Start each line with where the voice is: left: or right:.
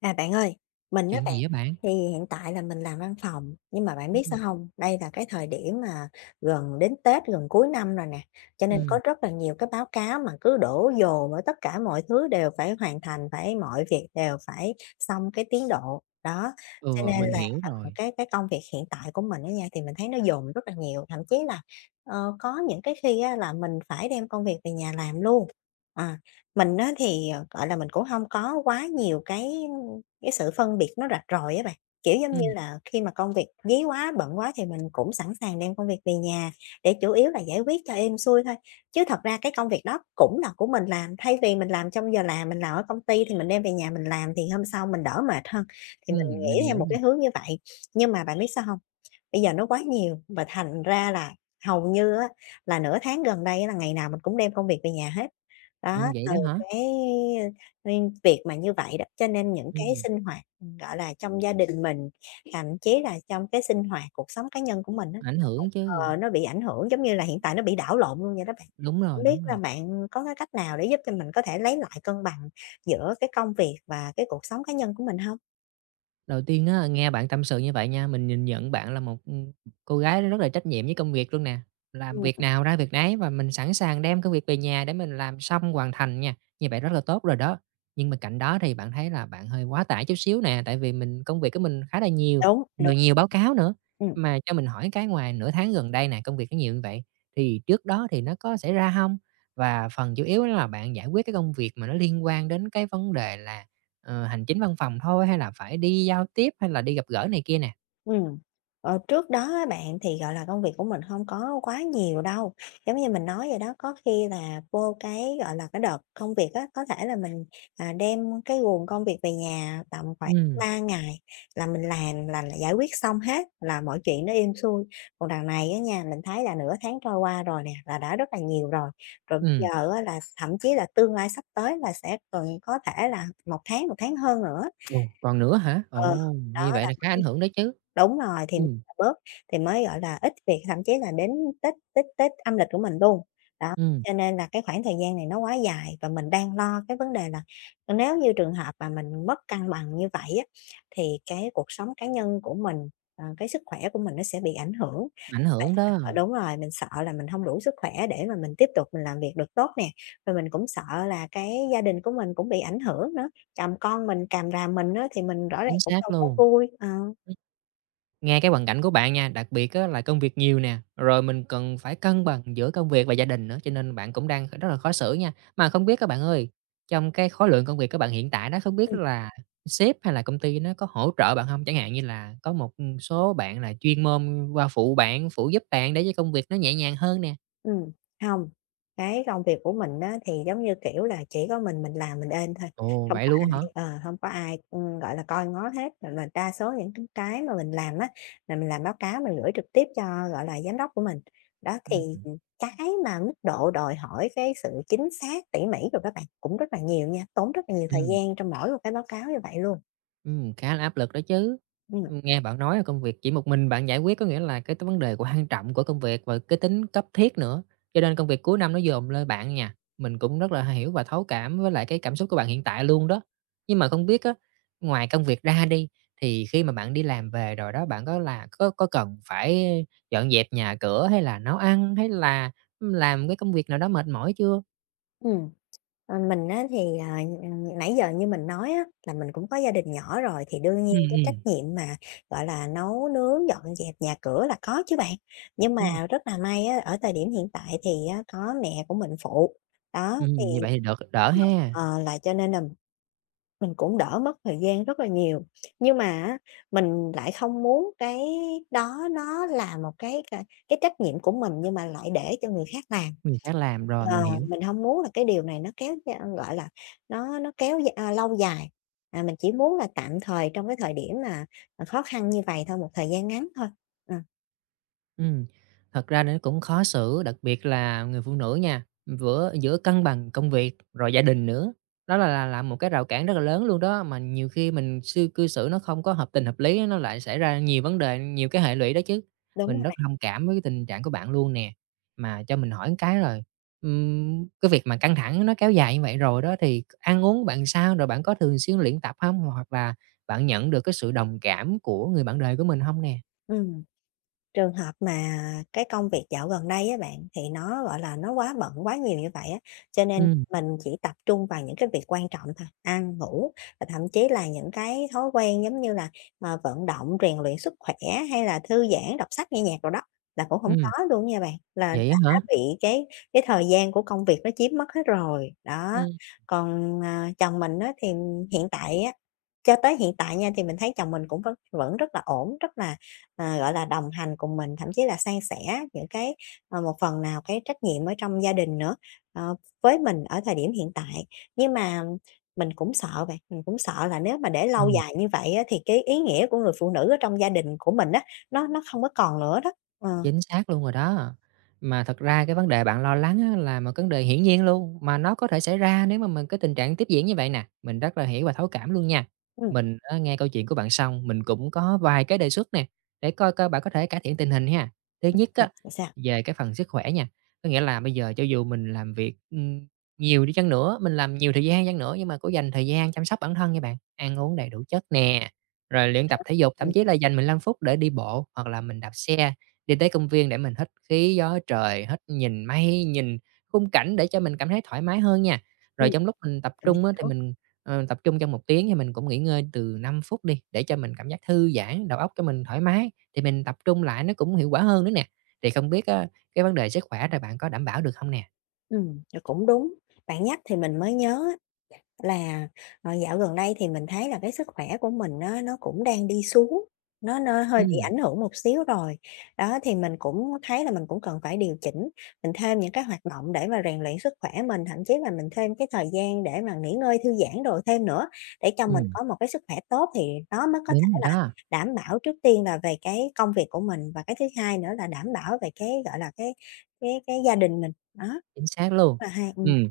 left: Bạn ơi, mình đó
right: Chuyện
left: bạn,
right: gì á bạn?
left: thì hiện tại là mình làm văn phòng, nhưng mà bạn biết
right: Ừm,
left: sao không? Đây là cái thời điểm mà gần đến Tết, gần cuối năm rồi nè, cho nên
right: ừm,
left: có rất là nhiều cái báo cáo mà cứ đổ dồn ở tất cả mọi thứ đều phải hoàn thành, phải mọi việc đều phải xong cái tiến độ. Đó, cho
right: ừ,
left: nên
right: mình
left: là,
right: hiểu rồi.
left: cái công việc hiện tại của mình đó nha, thì mình thấy nó dồn rất là nhiều, thậm chí là, có những cái khi á là mình phải đem công việc về nhà làm luôn. À, mình á thì, gọi là, mình cũng không có quá nhiều cái sự phân biệt nó rạch ròi á bạn, kiểu, giống như
right: Ừm,
left: là, khi mà công việc dí quá, bận quá thì mình cũng sẵn sàng đem công việc về nhà để chủ yếu là giải quyết cho êm xuôi thôi. Chứ thật ra cái công việc đó cũng là của mình làm, thay vì mình làm trong giờ làm, mình làm ở công ty thì mình đem về nhà mình làm thì hôm sau mình đỡ mệt hơn. Thì mình
right: mình
left: nghĩ theo
right: hiểu
left: một
right: rồi.
left: cái hướng như vậy, nhưng mà bạn biết sao không? Bây giờ nó quá nhiều và thành ra là hầu như á là nửa tháng gần đây là ngày nào mình cũng đem công việc về nhà hết. Đó,
right: Vậy
left: từ
right: đó hả?
left: cái nên việc mà như vậy đó, cho nên những cái
right: Ừm,
left: sinh hoạt, gọi là, trong gia đình mình, thậm chí là trong cái sinh hoạt cuộc sống cá nhân của mình á,
right: ảnh hưởng chứ.
left: nó bị ảnh hưởng, giống như là, hiện tại nó bị đảo lộn luôn vậy đó bạn.
right: Đúng rồi,
left: Hông biết
right: đúng rồi.
left: là bạn có cái cách nào để giúp cho mình có thể lấy lại cân bằng giữa cái công việc và cái cuộc sống cá nhân của mình hông?
right: Đầu tiên á, nghe bạn tâm sự như vậy nha, mình nhìn nhận bạn là một, cô gái rất là trách nhiệm với công việc luôn nè. Làm
left: Ừm,
right: việc nào ra việc nấy và mình sẵn sàng đem cái việc về nhà để mình làm xong hoàn thành nha, như vậy rất là tốt rồi đó. Nhưng mà cạnh đó thì bạn thấy là bạn hơi quá tải chút xíu nè, tại vì mình công việc của mình khá là nhiều,
left: đúng, đúng,
right: rồi nhiều báo cáo nữa.
left: ừm.
right: Mà cho mình hỏi cái ngoài nửa tháng gần đây nè, công việc nó nhiều như vậy, thì trước đó thì nó có xảy ra không? Và phần chủ yếu là bạn giải quyết cái công việc mà nó liên quan đến cái vấn đề là Ờ, hành chính văn phòng thôi hay là phải đi giao tiếp hay là đi gặp gỡ này kia nè?
left: Ừ, trước đó á bạn thì, gọi là, công việc của mình không có quá nhiều đâu, giống như mình nói vậy đó, có khi là vô cái, gọi là, cái đợt công việc á, có thể là mình, đem cái guồng công việc về nhà tầm khoảng
right: Ừm,
left: 3 ngày là mình làm là giải quyết xong hết, là mọi chuyện nó êm xuôi. Còn đằng này á nha, mình thấy là nửa tháng trôi qua rồi nè, là đã rất là nhiều rồi, rồi bây
right: ừm,
left: giờ á là thậm chí là tương lai sắp tới là sẽ cần có thể là một tháng hơn nữa.
right: ồ, còn nữa hả?
left: Ờ,
right: Ồ,
left: đó.
right: như vậy là khá ảnh hưởng đó chứ.
left: Đúng rồi, thì
right: Ừm,
left: bớt thì mới, gọi là, ít việc, thậm chí là đến Tết Tết Tết âm lịch của mình luôn. Đó,
right: ừm,
left: cho nên là cái khoảng thời gian này nó quá dài và mình đang lo cái vấn đề là nếu như trường hợp mà mình mất cân bằng như vậy á, thì cái cuộc sống cá nhân của mình, cái sức khỏe của mình nó sẽ bị ảnh hưởng.
right: ảnh hưởng đó.
left: Ờ, đúng rồi, mình sợ là mình không đủ sức khỏe để mà mình tiếp tục mình làm việc được tốt nè, rồi mình cũng sợ là cái gia đình của mình cũng bị ảnh hưởng nữa, chồng con mình càm ràm mình á, thì mình rõ ràng
right: Chính
left: cũng
right: xác
left: đâu có
right: luôn.
left: vui. Ờ.
right: Ừm. Nghe cái hoàn cảnh của bạn nha, đặc biệt á là công việc nhiều nè, rồi mình cần phải cân bằng giữa công việc và gia đình nữa, cho nên bạn cũng đang rất là khó xử nha. Mà không biết các bạn ơi, trong cái khối lượng công việc của bạn hiện tại đó, không biết là sếp hay là công ty nó có hỗ trợ bạn không? Chẳng hạn như là có một số bạn là chuyên môn qua phụ bạn, phụ giúp bạn để cho công việc nó nhẹ nhàng hơn nè.
left: Ừm, hông, cái công việc của mình á thì giống như, kiểu là, chỉ có mình làm mình êm thôi,
right: Ồ,
left: không
right: vậy
left: có
right: luôn
left: ai
right: hả?
left: hông có ai, gọi là, coi ngó hết, rồi là đa số những cái mà mình làm á, là mình làm báo cáo mình gửi trực tiếp cho, gọi là, giám đốc của mình. Đó, thì,
right: Ừm,
left: cái mà mức độ đòi hỏi cái sự chính xác, tỉ mỉ của các bạn cũng rất là nhiều nha, tốn rất là nhiều thời
right: ừm.
left: gian trong mỗi một cái báo cáo như vậy luôn.
right: Khá là áp lực đó chứ.
left: Ừm,
right: Nghe bạn nói là công việc chỉ một mình bạn giải quyết có nghĩa là cái vấn đề quan trọng của công việc và cái tính cấp thiết nữa, cho nên công việc cuối năm nó dồn lên bạn nha. Mình cũng rất là hiểu và thấu cảm với lại cái cảm xúc của bạn hiện tại luôn đó. Nhưng mà không biết á, ngoài công việc ra đi, thì khi mà bạn đi làm về rồi đó, bạn có là có cần phải dọn dẹp nhà cửa hay là nấu ăn, hay là, làm cái công việc nào đó mệt mỏi chưa?
left: ừm. Ờ, mình á thì, nãy giờ như mình nói á, là mình cũng có gia đình nhỏ rồi thì đương nhiên
right: Ừm,
left: cái trách
right: ừm.
left: nhiệm mà, gọi là, nấu nướng, dọn dẹp nhà cửa là có chứ bạn. Nhưng
right: Ừm,
left: mà rất là may á, ở thời điểm hiện tại thì á có mẹ của mình phụ, đó, thì
right: như vậy thì đợt đỡ
left: ờ,
right: ha.
left: ờ, là cho nên là mình cũng đỡ mất thời gian rất là nhiều. Nhưng mà á, mình lại không muốn cái đó nó là một cái trách nhiệm của mình nhưng mà lại để cho người khác làm.
right: Mình sẽ làm rồi, mình
left: Ờ,
right: hiểu.
left: mình không muốn là cái điều này nó kéo da gọi là, nó kéo d a, lâu dài, mình chỉ muốn là tạm thời trong cái thời điểm mà, khó khăn như vậy thôi, một thời gian ngắn thôi. Ờ,
right: Ừm, thật ra nó cũng khó xử, đặc biệt là người phụ nữ nha, vừa giữa cân bằng công việc rồi gia đình nữa. Đó là một cái rào cản rất là lớn luôn đó, mà nhiều khi mình sư cư xử nó không có hợp tình hợp lý nó lại xảy ra nhiều vấn đề, nhiều cái hệ lụy đó chứ.
left: đúng
right: Mình
left: rồi
right: rất
left: bạn,
right: thông cảm với cái tình trạng của bạn luôn nè. Mà cho mình hỏi một cái rồi, cái việc mà căng thẳng nó kéo dài như vậy rồi đó thì ăn uống bạn sao? Rồi bạn có thường xuyên luyện tập không? Hoặc là bạn nhận được cái sự đồng cảm của người bạn đời của mình không nè?
left: ừ. Trường hợp mà cái công việc dạo gần đây á bạn, thì nó, gọi là, nó quá bận, quá nhiều như vậy á, cho nên
right: Ừm,
left: mình chỉ tập trung vào những cái việc quan trọng thôi, ăn, ngủ và thậm chí là những cái thói quen giống như là, vận động, rèn luyện sức khỏe hay là thư giãn, đọc sách, nghe nhạc đồ đó, là cũng hổng
right: ừm,
left: có luôn nha bạn, là
right: vậy á hả?
left: đã bị cái thời gian của công việc nó chiếm mất hết rồi. Đó,
right: Ừ.
left: còn, chồng mình á thì hiện tại á cho tới hiện tại nha, thì mình thấy chồng mình cũng vẫn vẫn rất là ổn, rất là gọi là, đồng hành cùng mình, thậm chí là san sẻ những cái, một phần nào cái trách nhiệm ở trong gia đình nữa, ờ, với mình ở thời điểm hiện tại. Nhưng mà mình cũng sợ vậy mình cũng sợ là nếu mà để lâu
right: Ừm.
left: dài như vậy á, thì cái ý nghĩa của người phụ nữ ở trong gia đình của mình á, nó không có còn nữa đó. Ờ,
right: Chính xác luôn rồi đó. Mà thật ra cái vấn đề bạn lo lắng á, là một vấn đề hiển nhiên luôn, mà nó có thể xảy ra nếu mà mình cái tình trạng tiếp diễn như vậy nè, mình rất là hiểu và thấu cảm luôn nha.
left: ừm,
right: Mình á, nghe câu chuyện của bạn xong, mình cũng có vài cái đề xuất nè, để coi coi bạn có thể cải thiện tình hình ha. Thứ nhất
left: ừm,
right: á,
left: sao?
right: về cái phần sức khỏe nha, có nghĩa là bây giờ cho dù mình làm việc, nhiều đi chăng nữa, mình làm nhiều thời gian chăng nữa nhưng mà cũng dành thời gian chăm sóc bản thân nha bạn, ăn uống đầy đủ chất nè, rồi luyện tập thể dục, thậm
left: Ừm,
right: chí là dành 15 phút để đi bộ hoặc là mình đạp xe. Đi tới công viên để mình hít khí gió trời, hít nhìn mây, nhìn khung cảnh để cho mình cảm thấy thoải mái hơn nha. Rồi
left: ừm,
right: trong lúc mình tập
left: mình
right: trung á, thì
left: hiểu.
right: mình, tập trung trong 1 tiếng thì mình cũng nghỉ ngơi từ 5 phút đi, để cho mình cảm giác thư giãn, đầu óc cho mình thoải mái, thì mình tập trung lại nó cũng hiệu quả hơn nữa nè. Thì không biết á, cái vấn đề sức khỏe là bạn có đảm bảo được không nè?
left: Rồi cũng đúng, bạn nhắc thì mình mới nhớ. Là, dạo gần đây thì mình thấy là cái sức khỏe của mình á, nó cũng đang đi xuống, nó
right: Ừ,
left: hơi bị ảnh hưởng một xíu rồi. Đó, thì mình cũng thấy là mình cũng cần phải điều chỉnh, mình thêm những cái hoạt động để mà rèn luyện sức khỏe mình, thậm chí là mình thêm cái thời gian để mà nghỉ ngơi, thư giãn đồ thêm nữa, để cho mình
right: ừm,
left: có một cái sức khỏe tốt thì nó mới có thể
right: đúng
left: là
right: rồi đó.
left: đảm bảo trước tiên là về cái công việc của mình, và cái thứ hai nữa là đảm bảo về cái, gọi là, cái gia đình mình. Đó,
right: Chính xác luôn.
left: là hai
right: Ừm.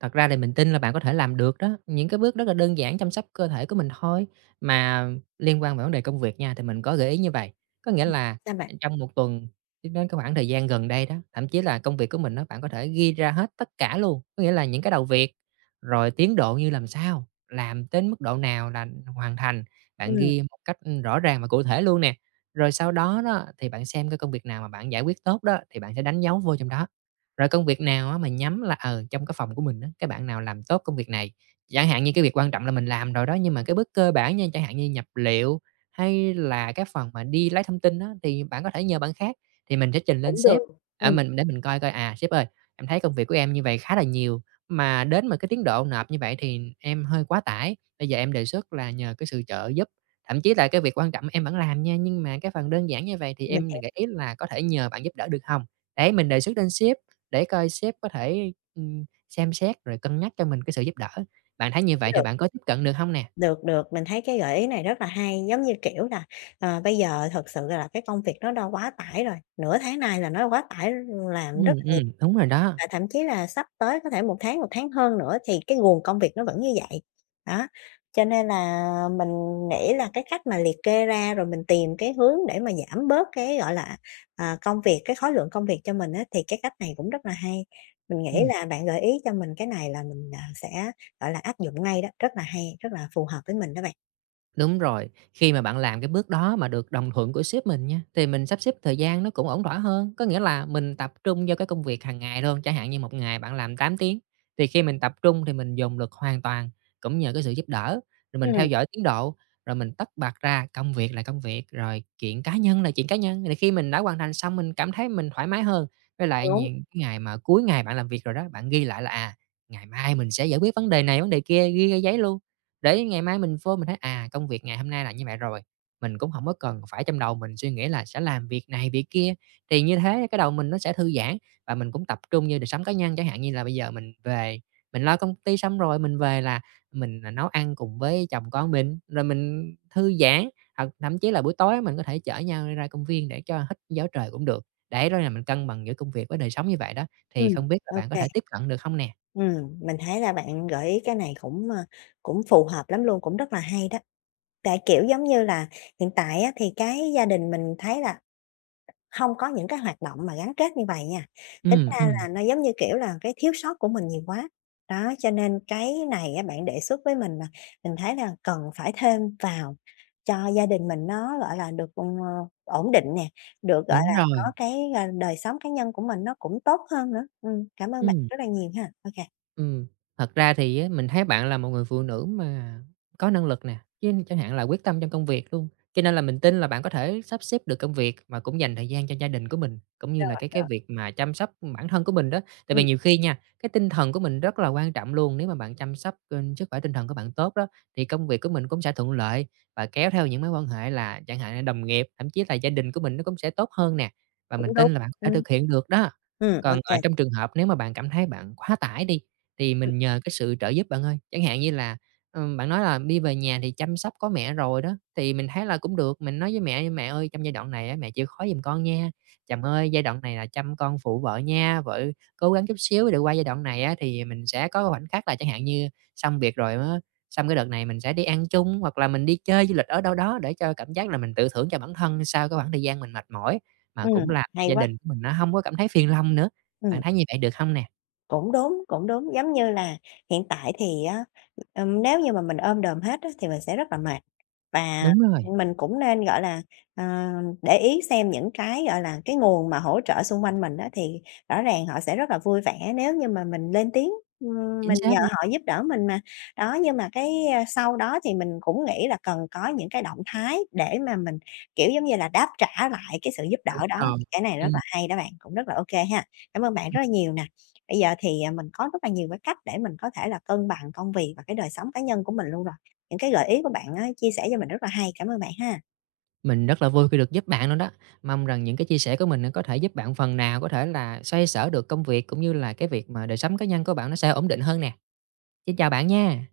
right: Thật ra thì mình tin là bạn có thể làm được đó, những cái bước rất là đơn giản chăm sóc cơ thể của mình thôi. Mà liên quan về vấn đề công việc nha, thì mình có gợi ý như vậy có nghĩa là
left: sao bạn?
right: trong một tuần đến cái khoảng thời gian gần đây đó, thậm chí là công việc của mình đó bạn có thể ghi ra hết tất cả luôn. Có nghĩa là những cái đầu việc, rồi tiến độ như làm sao, làm đến mức độ nào là hoàn thành, bạn
left: Ừm,
right: ghi một cách, rõ ràng và cụ thể luôn nè. Rồi sau đó đó, thì bạn xem cái công việc nào mà bạn giải quyết tốt đó, thì bạn sẽ đánh dấu vô trong đó. Rồi công việc nào á mà nhắm là, trong cái phòng của mình á, cái bạn nào làm tốt công việc này. Chẳng hạn như cái việc quan trọng là mình làm rồi đó, nhưng mà cái bước cơ bản nha, chẳng hạn như nhập liệu hay là cái phần mà đi lấy thông tin á, thì bạn có thể nhờ bạn khác, thì mình sẽ trình lên
left: cũng
right: sếp,
left: được.
right: ở mình để mình coi coi, à, "Sếp ơi, em thấy công việc của em như vậy khá là nhiều, mà đến mà cái tiến độ nộp như vậy thì em hơi quá tải. Bây giờ em đề xuất là nhờ cái sự trợ giúp, thậm chí là cái việc quan trọng em vẫn làm nha, nhưng mà cái phần đơn giản như vậy thì
left: Mình
right: em
left: hiểu
right: gợi ý là có thể nhờ bạn giúp đỡ được không?" để mình đề xuất lên sếp để coi sếp có thể, xem xét rồi cân nhắc cho mình cái sự giúp đỡ. Bạn thấy như vậy thì
left: được,
right: bạn có tiếp cận được không nè?
left: được, được, mình thấy cái gợi ý này rất là hay. Giống như, kiểu là, bây giờ thực sự là cái công việc nó đã quá tải rồi, nửa tháng nay là nó quá tải làm rất.
right: Đúng rồi đó.
left: Và thậm chí là sắp tới có thể một tháng hơn nữa thì cái nguồn công việc nó vẫn như vậy. Đó, cho nên là mình nghĩ là cái cách mà liệt kê ra rồi mình tìm cái hướng để mà giảm bớt cái, gọi là, công việc, cái khối lượng công việc cho mình á, thì cái cách này cũng rất là hay. Mình nghĩ
right: Ừm.
left: là bạn gợi ý cho mình cái này là mình, sẽ, gọi là, áp dụng ngay đó, rất là hay, rất là phù hợp với mình đó bạn.
right: Đúng rồi, khi mà bạn làm cái bước đó mà được đồng thuận của sếp mình nha, thì mình sắp xếp thời gian nó cũng ổn thỏa hơn. Có nghĩa là mình tập trung vào cái công việc hàng ngày luôn, chẳng hạn như một ngày bạn làm 8 tiếng, thì khi mình tập trung thì mình dồn lực hoàn toàn, cũng nhờ cái sự giúp đỡ, rồi mình
left: Ừm,
right: theo dõi tiến độ, rồi mình tách bạch ra công việc là công việc, rồi chuyện cá nhân là chuyện cá nhân. Thì khi mình đã hoàn thành xong mình cảm thấy mình thoải mái hơn. Với lại
left: đúng,
right: những cái ngày mà cuối ngày bạn làm việc rồi đó, bạn ghi lại là, à, ngày mai mình sẽ giải quyết vấn đề này, vấn đề kia, ghi ra giấy luôn. Để ngày mai mình vô mình thấy, à, công việc ngày hôm nay là như vậy rồi, mình cũng không có cần phải trong đầu mình suy nghĩ là sẽ làm việc này việc kia, thì như thế cái đầu mình nó sẽ thư giãn và mình cũng tập trung như đời sống cá nhân. Chẳng hạn như là bây giờ mình về, mình lo công ty xong rồi mình về là mình, à, nấu ăn cùng với chồng con mình, rồi mình thư giãn, hoặc thậm chí là buổi tối mình có thể chở nhau đi ra công viên để cho hít gió trời cũng được. Để đó là mình cân bằng giữa công việc với đời sống như vậy đó, thì
left: ừm,
right: không biết là
left: ô
right: bạn có
left: kê.
right: thể tiếp cận được không nè?
left: Mình thấy là bạn gợi ý cái này cũng, cũng phù hợp lắm luôn, cũng rất là hay đó. Tại, kiểu, giống như là, hiện tại á thì cái gia đình mình thấy là không có những cái hoạt động mà gắn kết như vậy nha, tính
right: Ừm,
left: ra
right: ừm,
left: là nó giống như, kiểu là, cái thiếu sót của mình nhiều quá. Đó, cho nên cái này á bạn đề xuất với mình là mình thấy là cần phải thêm vào cho gia đình mình nó, gọi là, được, ờ, ổn định nè, được, gọi
right: đúng
left: là, có
right: rồi,
left: cái, đời sống cá nhân của mình nó cũng tốt hơn nữa. Cảm ơn bạn
right: ừm.
left: rất là nhiều ha. Ok.
right: Ừm, thật ra thì á, mình thấy bạn là một người phụ nữ mà có năng lực nè, chứ chẳng hạn là quyết tâm trong công việc luôn, cho nên là mình tin là bạn có thể sắp xếp được công việc mà cũng dành thời gian cho gia đình của mình, cũng như
left: Kê,
right: là
left: rồi,
right: cái
left: rồi,
right: việc mà chăm sóc bản thân của mình đó. Tại vì
left: ừm,
right: nhiều khi nha, cái tinh thần của mình rất là quan trọng luôn, nếu mà bạn chăm sóc, sức khỏe tinh thần của bạn tốt đó, thì công việc của mình cũng sẽ thuận lợi và kéo theo những mối quan hệ là chẳng hạn là đồng nghiệp, thậm chí là gia đình của mình nó cũng sẽ tốt hơn nè, và mình
left: cũng đúng.
right: tin là bạn có
left: Ừ,
right: thể thực hiện được đó.
left: ô
right: Còn,
left: kê,
right: ở trong trường hợp nếu mà bạn cảm thấy bạn quá tải đi thì
left: ừm,
right: mình nhờ cái sự trợ giúp bạn ơi. Chẳng hạn như là, bạn nói là đi về nhà thì chăm sóc có mẹ rồi đó, thì mình thấy là cũng được, mình nói với mẹ: "Mẹ ơi, trong giai đoạn này á, mẹ chịu khó giùm con nha. Chồng ơi, giai đoạn này là chăm con phụ vợ nha, vợ cố gắng chút xíu để qua giai đoạn này á, thì mình sẽ có khoảnh khắc là" chẳng hạn như xong việc rồi á, xong cái đợt này mình sẽ đi ăn chung, hoặc là mình đi chơi du lịch ở đâu đó để cho cảm giác là mình tự thưởng cho bản thân sau cái khoảng thời gian mình mệt mỏi, mà cũng làm cho
left: hay
right: gia
left: quá,
right: đình của mình nó không có cảm thấy phiền lòng nữa. Bạn
left: ừm.
right: thấy như vậy được không nè?
left: Cũng đúng, cũng đúng. Giống như là hiện tại thì á, nếu như mà mình ôm đồm hết á, thì mình sẽ rất là mệt. Và
right: Đúng rồi,
left: mình cũng nên, gọi là, ờ, để ý xem những cái, gọi là, cái nguồn mà hỗ trợ xung quanh mình đó thì rõ ràng họ sẽ rất là vui vẻ nếu như mà mình lên tiếng,
right: chính
left: mình
right: xác
left: nhờ
right: luôn.
left: họ giúp đỡ mình mà. Đó, nhưng mà cái, sau đó thì mình cũng nghĩ là cần có những cái động thái để mà mình, kiểu, giống như là, đáp trả lại cái sự giúp
right: Đúng
left: đỡ đó,
right: rồi.
left: thì cái này rất là
right: Ừm,
left: hay đó bạn, cũng rất là ok ha. Cảm ơn bạn
right: ừm.
left: rất là nhiều nè. Bây giờ thì, mình có rất là nhiều cái cách để mình có thể là cân bằng công việc và cái đời sống cá nhân của mình luôn rồi, những cái gợi ý của bạn á, chia sẻ cho mình rất là hay. Cảm ơn bạn ha.
right: Mình rất là vui khi được giúp bạn luôn đó. Mong rằng những cái chia sẻ của mình nó có thể giúp bạn phần nào có thể là xoay sở được công việc, cũng như là cái việc mà đời sống cá nhân của bạn nó sẽ ổn định hơn nè. Xin chào bạn nha.